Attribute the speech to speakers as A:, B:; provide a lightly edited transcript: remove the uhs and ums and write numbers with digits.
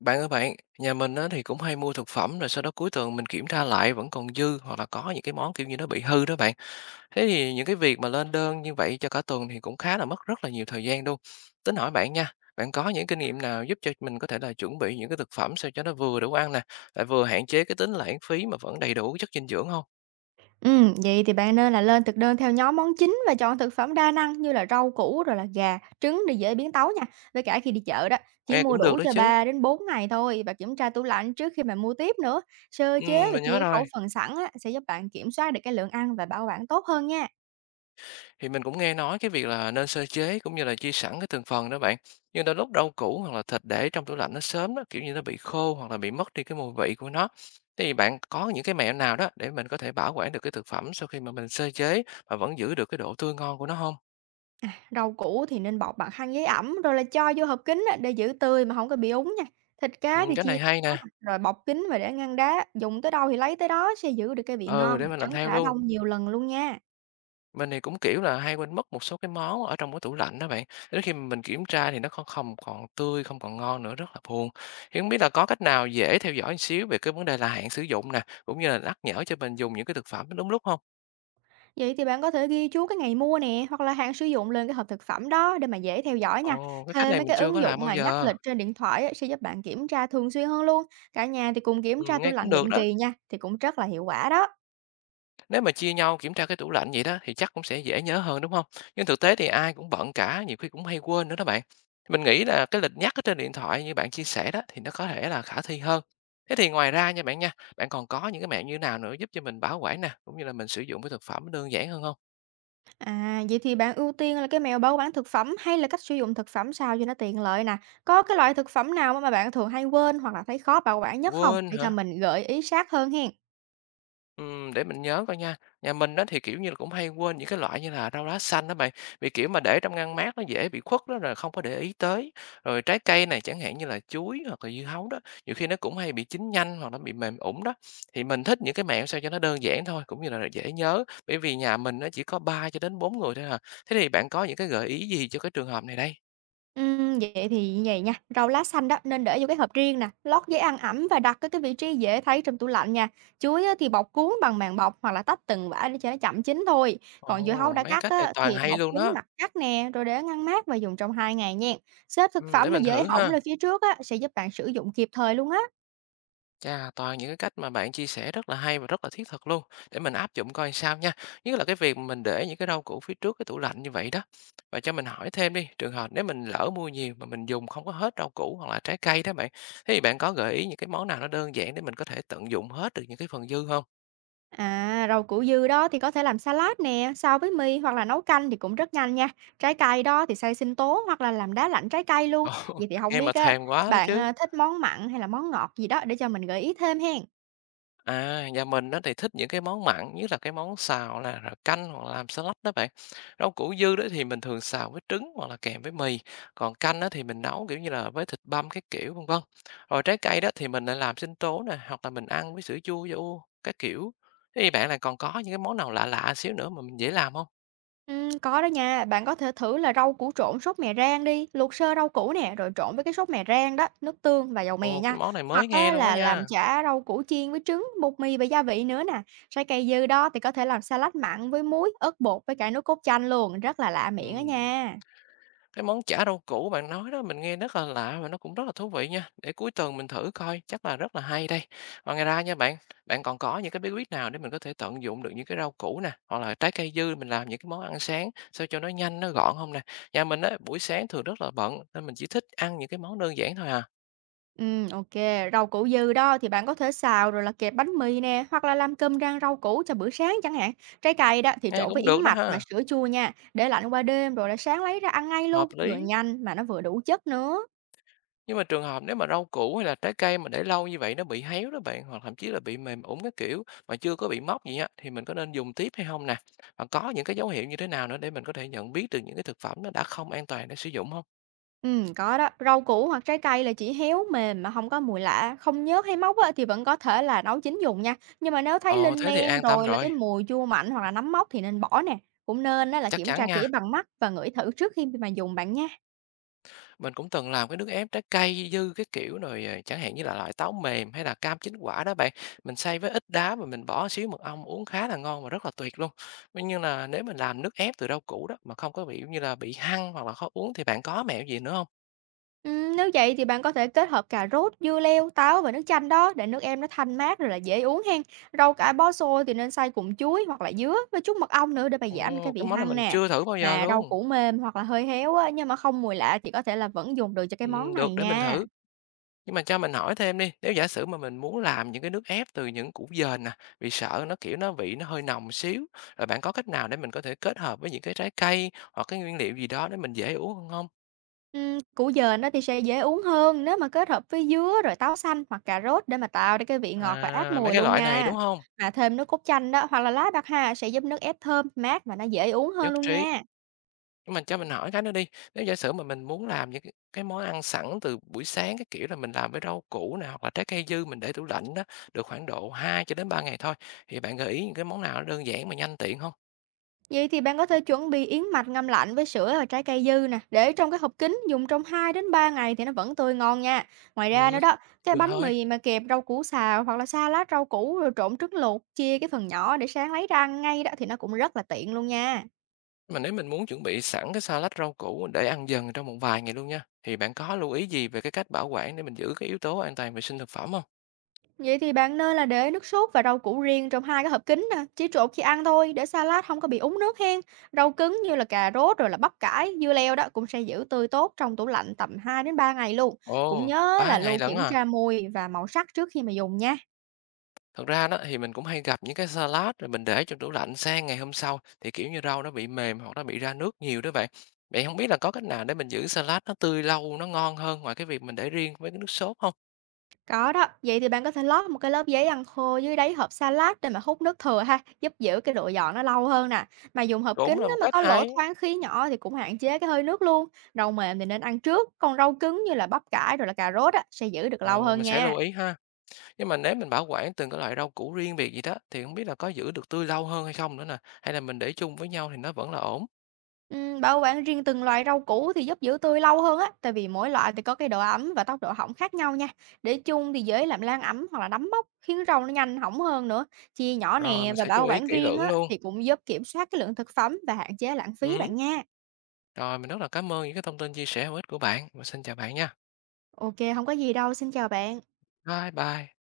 A: Bạn ơi bạn, nhà mình á, thì cũng hay mua thực phẩm rồi sau đó cuối tuần mình kiểm tra lại vẫn còn dư hoặc là có những cái món kiểu như nó bị hư đó bạn. Thế thì những cái việc mà lên đơn như vậy cho cả tuần thì cũng khá là mất rất là nhiều thời gian luôn. Tính hỏi bạn nha, bạn có những kinh nghiệm nào giúp cho mình có thể là chuẩn bị những cái thực phẩm sao cho nó vừa đủ ăn nè, lại vừa hạn chế cái tính lãng phí mà vẫn đầy đủ chất dinh dưỡng không?
B: Vậy thì bạn nên là lên thực đơn theo nhóm món chính và chọn thực phẩm đa năng như là rau củ rồi là gà, trứng để dễ biến tấu nha. Với cả khi đi chợ đó, chỉ
A: Nghe
B: mua
A: cũng được
B: đủ
A: đó
B: cho
A: chứ.
B: 3 đến 4 ngày thôi và kiểm tra tủ lạnh trước khi mà mua tiếp nữa. Sơ
A: Ừ,
B: chế và
A: mình
B: chia
A: nhớ
B: cái khẩu
A: rồi.
B: phần sẵn á, sẽ giúp bạn kiểm soát được cái lượng ăn và bảo quản tốt hơn nha.
A: Thì mình cũng nghe nói cái việc là nên sơ chế cũng như là chia sẵn cái từng phần đó bạn. Nhưng đôi lúc rau củ hoặc là thịt để trong tủ lạnh nó sớm đó, kiểu như nó bị khô hoặc là bị mất đi cái mùi vị của nó. Thì bạn có những cái mẹo nào đó để mình có thể bảo quản được cái thực phẩm sau khi mà mình sơ chế mà vẫn giữ được cái độ tươi ngon của nó không?
B: Rau củ thì nên bọc bằng khăn giấy ẩm rồi là cho vô hộp kín á, để giữ tươi mà không có bị úng nha. Thịt
A: Ừ,
B: cá thì
A: cái
B: chia
A: này hay
B: nhỏ
A: nè.
B: nè, rồi bọc kín và để ngăn đá, dùng tới đâu thì lấy tới đó sẽ giữ được cái vị
A: Ừ,
B: ngon,
A: để mình làm
B: tránh
A: theo
B: rã
A: luôn.
B: đông nhiều lần luôn nha.
A: Mình thì cũng, kiểu là, hay quên mất một số cái món ở trong cái tủ lạnh đó bạn, đến khi mà mình kiểm tra thì nó không không còn tươi, không còn ngon nữa, rất là buồn. Thì hông biết là có cách nào dễ theo dõi một xíu về cái vấn đề là hạn sử dụng nè, cũng như là nhắc nhở cho mình dùng những cái thực phẩm đúng lúc không?
B: Vậy thì bạn có thể ghi chú cái ngày mua nè, hoặc là hạn sử dụng lên cái hộp thực phẩm đó để mà dễ theo dõi nha.
A: Ồ, cái cách
B: Thêm
A: này
B: mấy
A: mình
B: cái
A: chưa
B: ứng
A: có làm
B: dụng
A: bao
B: mà nhắc
A: giờ.
B: lịch trên điện thoại á, sẽ giúp bạn kiểm tra thường xuyên hơn luôn. Cả nhà thì cùng kiểm tra tủ
A: Nghe cũng
B: lạnh
A: được
B: định
A: đó.
B: kỳ nha, thì cũng rất là hiệu quả đó.
A: Nếu mà chia nhau kiểm tra cái tủ lạnh vậy đó thì chắc cũng sẽ dễ nhớ hơn đúng không? Nhưng thực tế thì ai cũng bận cả, nhiều khi cũng hay quên nữa đó bạn. Mình nghĩ là cái lịch nhắc ở trên điện thoại như bạn chia sẻ đó thì nó có thể là khả thi hơn. Thế thì ngoài ra nha, bạn còn có những cái mẹo như nào nữa giúp cho mình bảo quản nè, cũng như là mình sử dụng cái thực phẩm nó đơn giản hơn không?
B: À, vậy thì bạn ưu tiên là cái mẹo bảo quản thực phẩm hay là cách sử dụng thực phẩm sao cho nó tiện lợi nè. Có cái loại thực phẩm nào mà bạn thường hay quên hoặc là thấy khó bảo quản nhất không?
A: Quên
B: Để cho
A: hả?
B: mình gợi ý sát hơn hen.
A: Để mình nhớ coi nha. Nhà mình đó thì, kiểu như là, cũng hay quên những cái loại như là rau lá xanh đó bạn, vì, kiểu, mà để trong ngăn mát nó dễ bị khuất đó, rồi không có để ý tới. Rồi trái cây này chẳng hạn như là chuối hoặc là dưa hấu đó, nhiều khi nó cũng hay bị chín nhanh hoặc nó bị mềm ủng đó. Thì mình thích những cái mẹo sao cho nó đơn giản thôi, cũng như là dễ nhớ, bởi vì nhà mình nó chỉ có 3 cho đến 4 người thôi à. Thế thì bạn có những cái gợi ý gì cho cái trường hợp này đây?
B: Vậy thì như vậy nha, rau lá xanh đó nên để vô cái hộp riêng nè, lót giấy ăn ẩm và đặt ở cái vị trí dễ thấy trong tủ lạnh nha. Chuối á thì bọc cuốn bằng màng bọc hoặc là tách từng vả để cho nó chậm chín thôi. Còn dưa hấu
A: Ồ,
B: đã
A: mấy
B: cắt
A: cách này
B: á
A: toàn
B: thì
A: hay
B: bọc
A: luôn
B: kín
A: đó.
B: mặt cắt nè, rồi để ngăn mát và dùng trong 2 ngày nghen. Xếp thực
A: Để
B: phẩm mà
A: mình
B: dễ
A: thử
B: hỏng
A: ha.
B: lên phía trước á, sẽ giúp bạn sử dụng kịp thời luôn á.
A: Chà, toàn những cái cách mà bạn chia sẻ rất là hay và rất là thiết thực luôn để mình áp dụng coi sao nha. Nhất là cái việc mình để những cái rau củ phía trước cái tủ lạnh như vậy đó. Và cho mình hỏi thêm đi, trường hợp nếu mình lỡ mua nhiều mà mình dùng không có hết rau củ hoặc là trái cây đó bạn, thế thì bạn có gợi ý những cái món nào nó đơn giản để mình có thể tận dụng hết được những cái phần dư không?
B: À, rau củ dư đó thì có thể làm salad nè, xào với mì hoặc là nấu canh thì cũng rất nhanh nha. Trái cây đó thì xay sinh tố hoặc là làm đá lạnh trái cây luôn.
A: Ồ,
B: Vậy thì không
A: nghe mà
B: biết á,
A: thèm quá đó
B: bạn
A: chứ.
B: à, thích món mặn hay là món ngọt gì đó để cho mình gợi ý thêm hen.
A: À, nhà mình nó thì thích những cái món mặn, nhất là cái món xào là rồi canh hoặc là làm salad đó bạn. Rau củ dư đó thì mình thường xào với trứng hoặc là kèm với mì. Còn canh đó thì mình nấu kiểu như là với thịt băm cái kiểu vân vân. Rồi trái cây đó thì mình lại làm sinh tố nè, hoặc là mình ăn với sữa chua vô cái kiểu. Thế thì bạn là còn có những cái món nào lạ lạ xíu nữa mà mình dễ làm không?
B: Ừ, có đó nha, bạn có thể thử là rau củ trộn sốt mè rang đi, luộc sơ rau củ nè, rồi trộn với cái sốt mè rang đó, nước tương và dầu mè
A: Ồ, cái
B: nha.
A: món này
B: Hoặc
A: mới nghe
B: á,
A: luôn đó
B: là làm
A: nha.
B: chả rau củ chiên với trứng, bột mì và gia vị nữa nè. Trái cây dư đó thì có thể làm salad mặn với muối, ớt bột với cả nước cốt chanh luôn, rất là lạ miệng đó
A: Ừ.
B: nha.
A: Cái món chả rau củ bạn nói đó mình nghe rất là lạ và nó cũng rất là thú vị nha. Để cuối tuần mình thử coi, chắc là rất là hay đây. Và ngoài ra nha bạn, bạn còn có những cái bí quyết nào để mình có thể tận dụng được những cái rau củ nè, hoặc là trái cây dư mình làm những cái món ăn sáng sao cho nó nhanh, nó gọn không nè? Nhà mình á, buổi sáng thường rất là bận nên mình chỉ thích ăn những cái món đơn giản thôi à.
B: Ok. Rau củ dư đó thì bạn có thể xào rồi là kẹp bánh mì nè, hoặc là làm cơm rang rau củ cho bữa sáng chẳng hạn. Trái cây đó thì
A: Nghe
B: trộn với
A: cũng
B: yến
A: được đó
B: mạch và
A: ha,
B: sữa chua nha, để lạnh qua đêm rồi là sáng lấy ra ăn ngay
A: hợp
B: luôn, vừa
A: lý.
B: nhanh mà nó vừa đủ chất nữa.
A: Nhưng mà trường hợp nếu mà rau củ hay là trái cây mà để lâu như vậy nó bị héo đó bạn, hoặc thậm chí là bị mềm ủng cái kiểu mà chưa có bị mốc gì á, thì mình có nên dùng tiếp hay không nè? Và có những cái dấu hiệu như thế nào nữa để mình có thể nhận biết được những cái thực phẩm nó đã không an toàn để sử dụng không?
B: Có đó, rau củ hoặc trái cây là chỉ héo mềm mà không có mùi lạ, không nhớt hay mốc á thì vẫn có thể là nấu chín dùng nha. Nhưng mà nếu thấy
A: Ồ,
B: lên
A: thế thì
B: men
A: an tâm
B: rồi là cái
A: rồi,
B: mùi chua mạnh hoặc là nấm mốc thì nên bỏ nè. Cũng nên á là
A: chắc
B: kiểm
A: chắn
B: tra kỹ
A: nha.
B: bằng mắt và ngửi thử trước khi mà dùng bạn nha.
A: Mình cũng từng làm cái nước ép trái cây dư cái kiểu rồi, à, chẳng hạn như là loại táo mềm hay là cam chín quả đó bạn. Mình xay với ít đá và mình bỏ xíu mật ong uống khá là ngon và rất là tuyệt luôn. Tuy nhiên là nếu mình làm nước ép từ rau củ đó mà không có bị như là bị hăng hoặc là khó uống thì bạn có mẹo gì nữa không?
B: Nếu vậy thì bạn có thể kết hợp cà rốt, dưa leo, táo và nước chanh đó để nước em nó thanh mát rồi là dễ uống hen. Rau cải bó xôi thì nên xay cùng chuối hoặc là dứa với chút mật ong nữa để mà giảm cái
A: Ồ,
B: vị
A: cái món này
B: hăng
A: mình
B: nè.
A: chưa thử bao giờ
B: Mà rau
A: luôn.
B: củ mềm hoặc là hơi héo á, nhưng mà không mùi lạ thì có thể là vẫn dùng được cho cái món
A: Được
B: này
A: để mình
B: nha.
A: thử. Nhưng mà cho mình hỏi thêm đi, nếu giả sử mà mình muốn làm những cái nước ép từ những củ dền nè, vì sợ nó, kiểu, nó vị nó hơi nồng xíu, rồi bạn có cách nào để mình có thể kết hợp với những cái trái cây hoặc cái nguyên liệu gì đó để mình dễ uống hơn hông?
B: Củ dền đó thì sẽ dễ uống hơn nếu mà kết hợp với dứa rồi táo xanh hoặc cà rốt để mà tạo ra cái vị ngọt và át
A: À, mấy
B: mùi
A: cái
B: luôn
A: loại này,
B: nha.
A: đúng không?
B: Mà thêm nước cốt chanh đó hoặc là lá bạc hà sẽ giúp nước ép thơm, mát và nó dễ uống hơn
A: Nhất
B: luôn
A: trí.
B: nha.
A: Nhưng mà cho mình hỏi cái nữa đi, nếu giả sử mà mình muốn làm những cái món ăn sẵn từ buổi sáng, cái kiểu là mình làm với rau củ nè, hoặc là trái cây dư mình để tủ lạnh đó, được khoảng độ 2 cho đến 3 ngày thôi, thì bạn gợi ý những cái món nào nó đơn giản mà nhanh tiện không?
B: Vậy thì bạn có thể chuẩn bị yến mạch ngâm lạnh với sữa và trái cây dư nè, để trong cái hộp kính dùng trong 2 đến 3 ngày thì nó vẫn tươi ngon nha. Ngoài ra
A: Ừm,
B: nữa đó, cái
A: được
B: bánh
A: thôi.
B: mì mà kẹp rau củ xào hoặc là salad rau củ rồi trộn trứng luộc, chia cái phần nhỏ để sáng lấy ra ăn ngay đó thì nó cũng rất là tiện luôn nha.
A: Mà nếu mình muốn chuẩn bị sẵn cái salad rau củ để ăn dần trong một vài ngày luôn nha, thì bạn có lưu ý gì về cái cách bảo quản để mình giữ cái yếu tố an toàn vệ sinh thực phẩm không?
B: Vậy thì bạn nên là để nước sốt và rau củ riêng trong hai cái hộp kính nè, chỉ trộn khi ăn thôi để salad không có bị úng nước hen. Rau cứng như là cà rốt rồi là bắp cải, dưa leo đó cũng sẽ giữ tươi tốt trong tủ lạnh tầm 2 đến 3 ngày luôn. Cũng
A: Ồ,
B: nhớ
A: 3
B: là
A: ngày
B: luôn
A: lận
B: kiểm
A: à.
B: tra mùi và màu sắc trước khi mà dùng nha.
A: Thật ra đó thì mình cũng hay gặp những cái salad rồi mình để trong tủ lạnh sang ngày hôm sau thì kiểu như rau nó bị mềm hoặc nó bị ra nước nhiều đó bạn. Vậy không biết là có cách nào để mình giữ salad nó tươi lâu, nó ngon hơn ngoài cái việc mình để riêng với cái nước sốt không?
B: Có đó, vậy thì bạn có thể lót một cái lớp giấy ăn khô dưới đáy hộp salad để mà hút nước thừa ha, giúp giữ cái độ giòn nó lâu hơn nè. Mà dùng hộp kính
A: Cũng là
B: á,
A: một
B: mà
A: cách
B: có lỗ
A: hay.
B: thoáng khí nhỏ thì cũng hạn chế cái hơi nước luôn. Rau mềm thì nên ăn trước, còn rau cứng như là bắp cải rồi là cà rốt á, sẽ giữ được lâu
A: Ồ,
B: hơn
A: mình sẽ lưu
B: nha.
A: ý ha. Nhưng mà nếu mình bảo quản từng cái loại rau củ riêng biệt gì đó thì không biết là có giữ được tươi lâu hơn hay không nữa nè? Hay là mình để chung với nhau thì nó vẫn là ổn?
B: Bảo quản riêng từng loại rau củ thì giúp giữ tươi lâu hơn á, tại vì mỗi loại thì có cái độ ẩm và tốc độ hỏng khác nhau nha. Để chung thì dễ làm lan ẩm hoặc là nấm mốc, khiến rau nó nhanh hỏng hơn nữa. Chia nhỏ
A: Rồi
B: nè
A: mình
B: và
A: sẽ chú
B: bảo
A: ý
B: quản
A: kỹ
B: riêng
A: lưỡng
B: á
A: luôn.
B: thì cũng giúp kiểm soát cái lượng thực phẩm và hạn chế lãng phí
A: Ừm.
B: bạn nha.
A: Rồi, mình rất là cảm ơn những cái thông tin chia sẻ hữu ích của bạn. Và xin chào bạn nha.
B: Ok, không có gì đâu, xin chào bạn.
A: Bye bye.